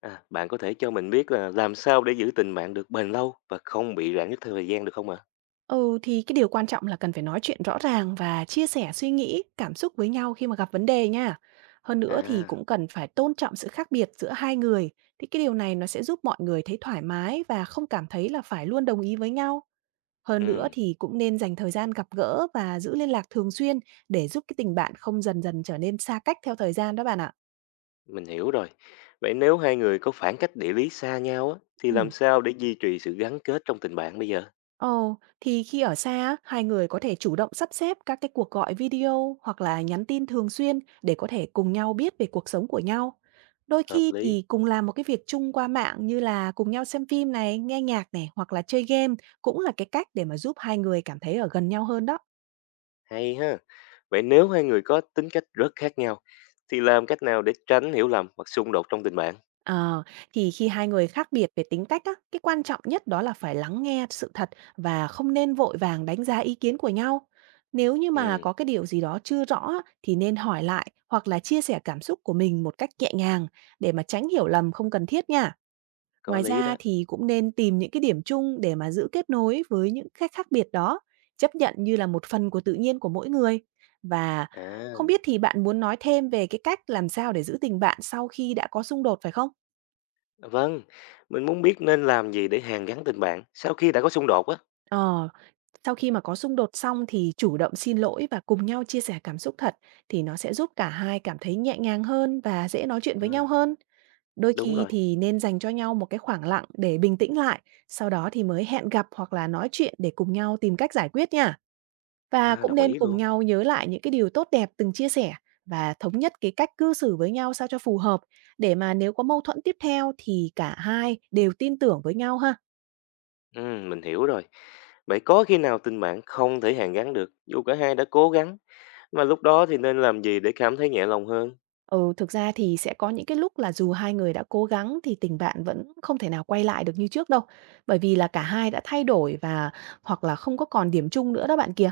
À, bạn có thể cho mình biết là làm sao để giữ tình bạn được bền lâu và không bị rạn nứt theo thời gian được không ạ? Ừ, thì cái điều quan trọng là cần phải nói chuyện rõ ràng và chia sẻ suy nghĩ, cảm xúc với nhau khi mà gặp vấn đề nha. Hơn nữa thì À, cũng cần phải tôn trọng sự khác biệt giữa hai người. Thì cái điều này nó sẽ giúp mọi người thấy thoải mái và không cảm thấy là phải luôn đồng ý với nhau. Hơn nữa ừ, thì cũng nên dành thời gian gặp gỡ và giữ liên lạc thường xuyên để giúp cái tình bạn không dần dần trở nên xa cách theo thời gian đó bạn ạ. mình hiểu rồi. Vậy nếu hai người có khoảng cách địa lý xa nhau á, thì làm Ừ. sao để duy trì sự gắn kết trong tình bạn bây giờ? Ồ, thì khi ở xa á, hai người có thể chủ động sắp xếp các cái cuộc gọi video hoặc là nhắn tin thường xuyên để có thể cùng nhau biết về cuộc sống của nhau. Đôi Hợp khi lý, thì cùng làm một cái việc chung qua mạng như là cùng nhau xem phim này, nghe nhạc này hoặc là chơi game cũng là cái cách để mà giúp hai người cảm thấy ở gần nhau hơn đó. hay ha. Vậy nếu hai người có tính cách rất khác nhau, thì làm cách nào để tránh hiểu lầm hoặc xung đột trong tình bạn? Ờ, thì khi hai người khác biệt về tính cách á, cái quan trọng nhất đó là phải lắng nghe sự thật và không nên vội vàng đánh giá ý kiến của nhau. Nếu như mà Ừ, có cái điều gì đó chưa rõ á, thì nên hỏi lại hoặc là chia sẻ cảm xúc của mình một cách nhẹ nhàng để mà tránh hiểu lầm không cần thiết nha. có Ngoài lý ra đó. thì cũng nên tìm những cái điểm chung để mà giữ kết nối với những cái khác biệt đó, chấp nhận như là một phần của tự nhiên của mỗi người. Và À, không biết thì bạn muốn nói thêm về cái cách làm sao để giữ tình bạn sau khi đã có xung đột phải không? vâng, mình muốn biết nên làm gì để hàn gắn tình bạn sau khi đã có xung đột á. Ờ, sau khi mà có xung đột xong thì chủ động xin lỗi và cùng nhau chia sẻ cảm xúc thật thì nó sẽ giúp cả hai cảm thấy nhẹ nhàng hơn và dễ nói chuyện với nhau À, hơn. Đôi đúng khi rồi, thì nên dành cho nhau một cái khoảng lặng để bình tĩnh lại, sau đó thì mới hẹn gặp hoặc là nói chuyện để cùng nhau tìm cách giải quyết nha. Và à, cũng đồng nên ý cùng luôn. nhau nhớ lại những cái điều tốt đẹp từng chia sẻ và thống nhất cái cách cư xử với nhau sao cho phù hợp để mà nếu có mâu thuẫn tiếp theo thì cả hai đều tin tưởng với nhau ha. Mình hiểu rồi. Vậy có khi nào tình bạn không thể hàn gắn được dù cả hai đã cố gắng mà lúc đó thì nên làm gì để cảm thấy nhẹ lòng hơn? Ừ, thực ra thì sẽ có những cái lúc là dù hai người đã cố gắng thì tình bạn vẫn không thể nào quay lại được như trước đâu. Bởi vì là cả hai đã thay đổi và hoặc là không có còn điểm chung nữa đó bạn kia.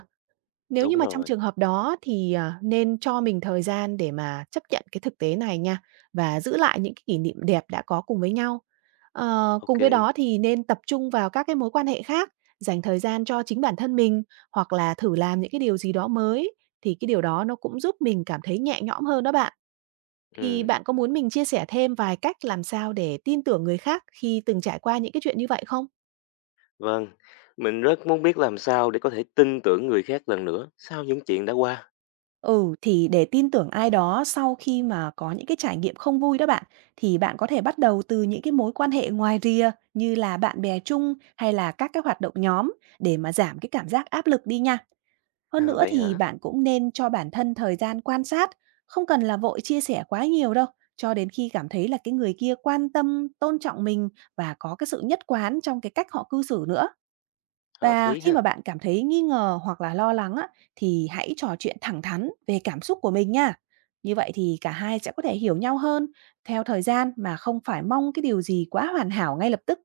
Nếu như Đúng mà trong rồi. trường hợp đó thì, à, nên cho mình thời gian để mà chấp nhận cái thực tế này nha, và giữ lại những cái kỷ niệm đẹp đã có cùng với nhau. Ờ, cùng Ok. với đó thì nên tập trung vào các cái mối quan hệ khác, dành thời gian cho chính bản thân mình, hoặc là thử làm những cái điều gì đó mới, thì cái điều đó nó cũng giúp mình cảm thấy nhẹ nhõm hơn đó bạn. Thì Ừm, bạn có muốn mình chia sẻ thêm vài cách làm sao để tin tưởng người khác khi từng trải qua những cái chuyện như vậy không? vâng. Mình rất muốn biết làm sao để có thể tin tưởng người khác lần nữa sau những chuyện đã qua. Ừ, thì để tin tưởng ai đó sau khi mà có những cái trải nghiệm không vui đó bạn, thì bạn có thể bắt đầu từ những cái mối quan hệ ngoài rìa như là bạn bè chung hay là các cái hoạt động nhóm để mà giảm cái cảm giác áp lực đi nha. Hơn À nữa vậy thì hả? bạn cũng nên cho bản thân thời gian quan sát, không cần là vội chia sẻ quá nhiều đâu, cho đến khi cảm thấy là cái người kia quan tâm, tôn trọng mình và có cái sự nhất quán trong cái cách họ cư xử nữa. Hợp Và lý khi mà ha. bạn cảm thấy nghi ngờ hoặc là lo lắng á, thì hãy trò chuyện thẳng thắn về cảm xúc của mình nha. Như vậy thì cả hai sẽ có thể hiểu nhau hơn theo thời gian mà không phải mong cái điều gì quá hoàn hảo ngay lập tức.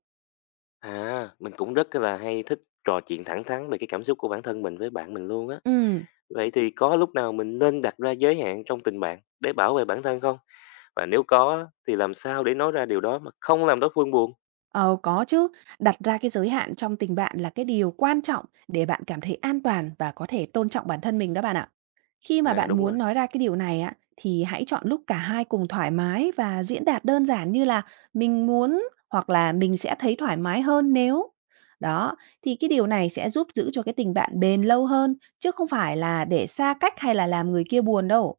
À, mình cũng rất là hay thích trò chuyện thẳng thắn về cái cảm xúc của bản thân mình với bạn mình luôn á. Ừ. Vậy thì có lúc nào mình nên đặt ra giới hạn trong tình bạn để bảo vệ bản thân không? Và nếu có thì làm sao để nói ra điều đó mà không làm đối phương buồn? Ờ, có chứ. Đặt ra cái giới hạn trong tình bạn là cái điều quan trọng để bạn cảm thấy an toàn và có thể tôn trọng bản thân mình đó bạn ạ. Khi mà À bạn đúng muốn rồi. nói ra cái điều này á, thì hãy chọn lúc cả hai cùng thoải mái và diễn đạt đơn giản như là mình muốn hoặc là mình sẽ thấy thoải mái hơn nếu. Đó, thì cái điều này sẽ giúp giữ cho cái tình bạn bền lâu hơn, chứ không phải là để xa cách hay là làm người kia buồn đâu.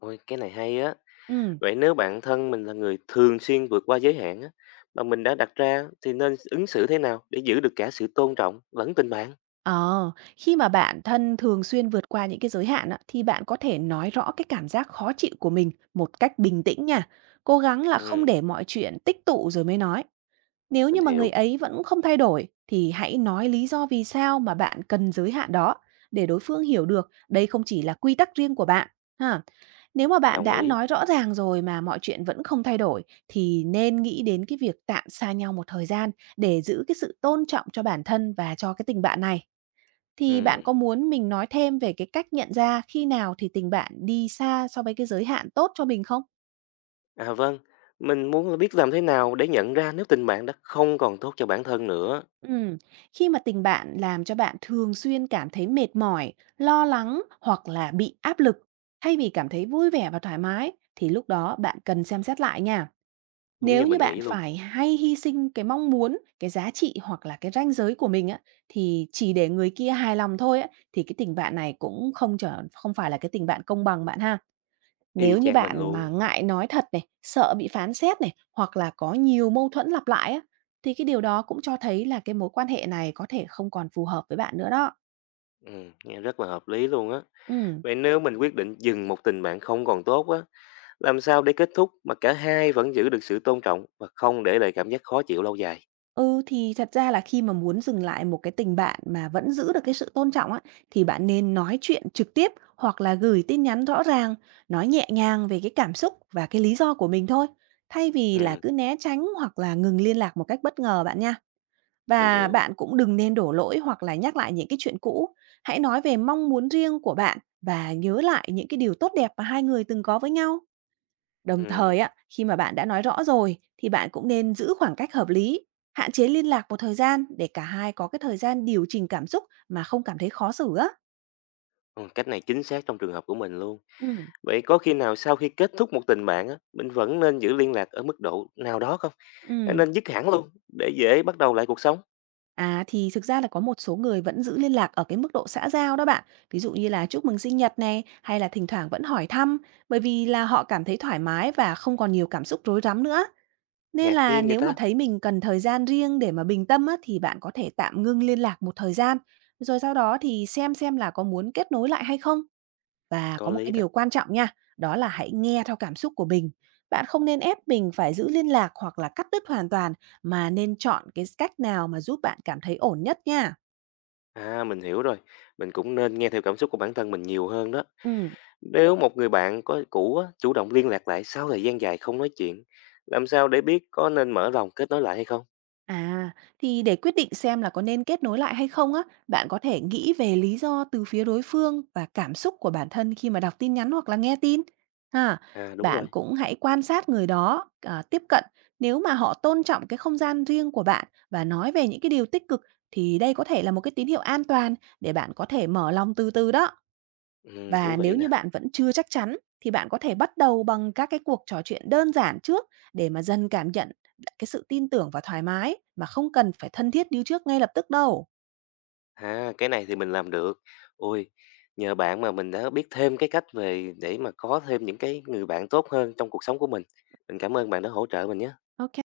Ôi cái này hay á. Ừ. Vậy nếu bạn thân mình là người thường xuyên vượt qua giới hạn á mà mình đã đặt ra thì nên ứng xử thế nào để giữ được cả sự tôn trọng lẫn tình bạn? Ờ, khi mà bạn thân thường xuyên vượt qua những cái giới hạn á, thì bạn có thể nói rõ cái cảm giác khó chịu của mình một cách bình tĩnh nha. Cố gắng là không Ừ, để mọi chuyện tích tụ rồi mới nói. Nếu mình như mà người hiểu, ấy vẫn không thay đổi thì hãy nói lý do vì sao mà bạn cần giới hạn đó để đối phương hiểu được đây không chỉ là quy tắc riêng của bạn. Ha, nếu mà bạn đồng đã ý. nói rõ ràng rồi mà mọi chuyện vẫn không thay đổi thì nên nghĩ đến cái việc tạm xa nhau một thời gian để giữ cái sự tôn trọng cho bản thân và cho cái tình bạn này. Ừ. Thì bạn có muốn mình nói thêm về cái cách nhận ra khi nào thì tình bạn đi xa so với cái giới hạn tốt cho mình không? À vâng, mình muốn là biết làm thế nào để nhận ra nếu tình bạn đã không còn tốt cho bản thân nữa. Ừm, khi mà tình bạn làm cho bạn thường xuyên cảm thấy mệt mỏi, lo lắng hoặc là bị áp lực, thay vì cảm thấy vui vẻ và thoải mái, thì lúc đó bạn cần xem xét lại nha. Đúng Nếu như như mình bạn nghĩ luôn, phải hay hy sinh cái mong muốn, cái giá trị hoặc là cái ranh giới của mình á, thì chỉ để người kia hài lòng thôi á, thì cái tình bạn này cũng không trở không phải là cái tình bạn công bằng bạn ha. y Nếu như chang mình bạn mà luôn. ngại nói thật này, sợ bị phán xét này, hoặc là có nhiều mâu thuẫn lặp lại á, thì cái điều đó cũng cho thấy là cái mối quan hệ này có thể không còn phù hợp với bạn nữa đó. Ừ, nghe rất là hợp lý luôn á. Ừ. Vậy nếu mình quyết định dừng một tình bạn không còn tốt á. Làm sao để kết thúc mà cả hai vẫn giữ được sự tôn trọng và không để lại cảm giác khó chịu lâu dài? Ừ, thì thật ra là khi mà muốn dừng lại một cái tình bạn mà vẫn giữ được cái sự tôn trọng á, thì bạn nên nói chuyện trực tiếp hoặc là gửi tin nhắn rõ ràng, nói nhẹ nhàng về cái cảm xúc và cái lý do của mình thôi, thay vì là Ừm, cứ né tránh hoặc là ngừng liên lạc một cách bất ngờ bạn nha. mình Và hiểu. bạn cũng đừng nên đổ lỗi hoặc là nhắc lại những cái chuyện cũ. Hãy nói về mong muốn riêng của bạn và nhớ lại những cái điều tốt đẹp mà hai người từng có với nhau. Đồng thời Ừm, á, khi mà bạn đã nói rõ rồi thì bạn cũng nên giữ khoảng cách hợp lý, hạn chế liên lạc một thời gian để cả hai có cái thời gian điều chỉnh cảm xúc mà không cảm thấy khó xử á. ừ, cách này chính xác trong trường hợp của mình luôn. Ừ. Vậy có khi nào sau khi kết thúc một tình bạn á, mình vẫn nên giữ liên lạc ở mức độ nào đó không? Hay Ừ. nên dứt hẳn luôn để dễ bắt đầu lại cuộc sống. À, thì thực ra là có một số người vẫn giữ liên lạc ở cái mức độ xã giao đó bạn. Ví dụ như là chúc mừng sinh nhật này, hay là thỉnh thoảng vẫn hỏi thăm, bởi vì là họ cảm thấy thoải mái và không còn nhiều cảm xúc rối rắm nữa. Nên Ngạc là nhiên vậy nếu mà ta? thấy mình cần thời gian riêng để mà bình tâm á, thì bạn có thể tạm ngưng liên lạc một thời gian, rồi sau đó thì xem là có muốn kết nối lại hay không. Và có Có một cái lý đó. điều quan trọng nha, đó là hãy nghe theo cảm xúc của mình. Bạn không nên ép mình phải giữ liên lạc hoặc là cắt đứt hoàn toàn mà nên chọn cái cách nào mà giúp bạn cảm thấy ổn nhất nha. À, mình hiểu rồi. Mình cũng nên nghe theo cảm xúc của bản thân mình nhiều hơn đó. Ừ. Nếu một người bạn có cũ á, chủ động liên lạc lại sau thời gian dài không nói chuyện, làm sao để biết có nên mở lòng kết nối lại hay không? À, thì để quyết định xem là có nên kết nối lại hay không á, bạn có thể nghĩ về lý do từ phía đối phương và cảm xúc của bản thân khi mà đọc tin nhắn hoặc là nghe tin. Ha, À, đúng bạn rồi. cũng hãy quan sát người đó à, tiếp cận. Nếu mà họ tôn trọng cái không gian riêng của bạn và nói về những cái điều tích cực thì đây có thể là một cái tín hiệu an toàn để bạn có thể mở lòng từ từ đó. Và Thú nếu vị nè. như bạn vẫn chưa chắc chắn thì bạn có thể bắt đầu bằng các cái cuộc trò chuyện đơn giản trước để mà dần cảm nhận cái sự tin tưởng và thoải mái mà không cần phải thân thiết như trước ngay lập tức đâu. À, cái này thì mình làm được. Ôi, nhờ bạn mà mình đã biết thêm cái cách về để mà có thêm những cái người bạn tốt hơn trong cuộc sống của mình. Mình cảm ơn bạn đã hỗ trợ mình nhé. Ok.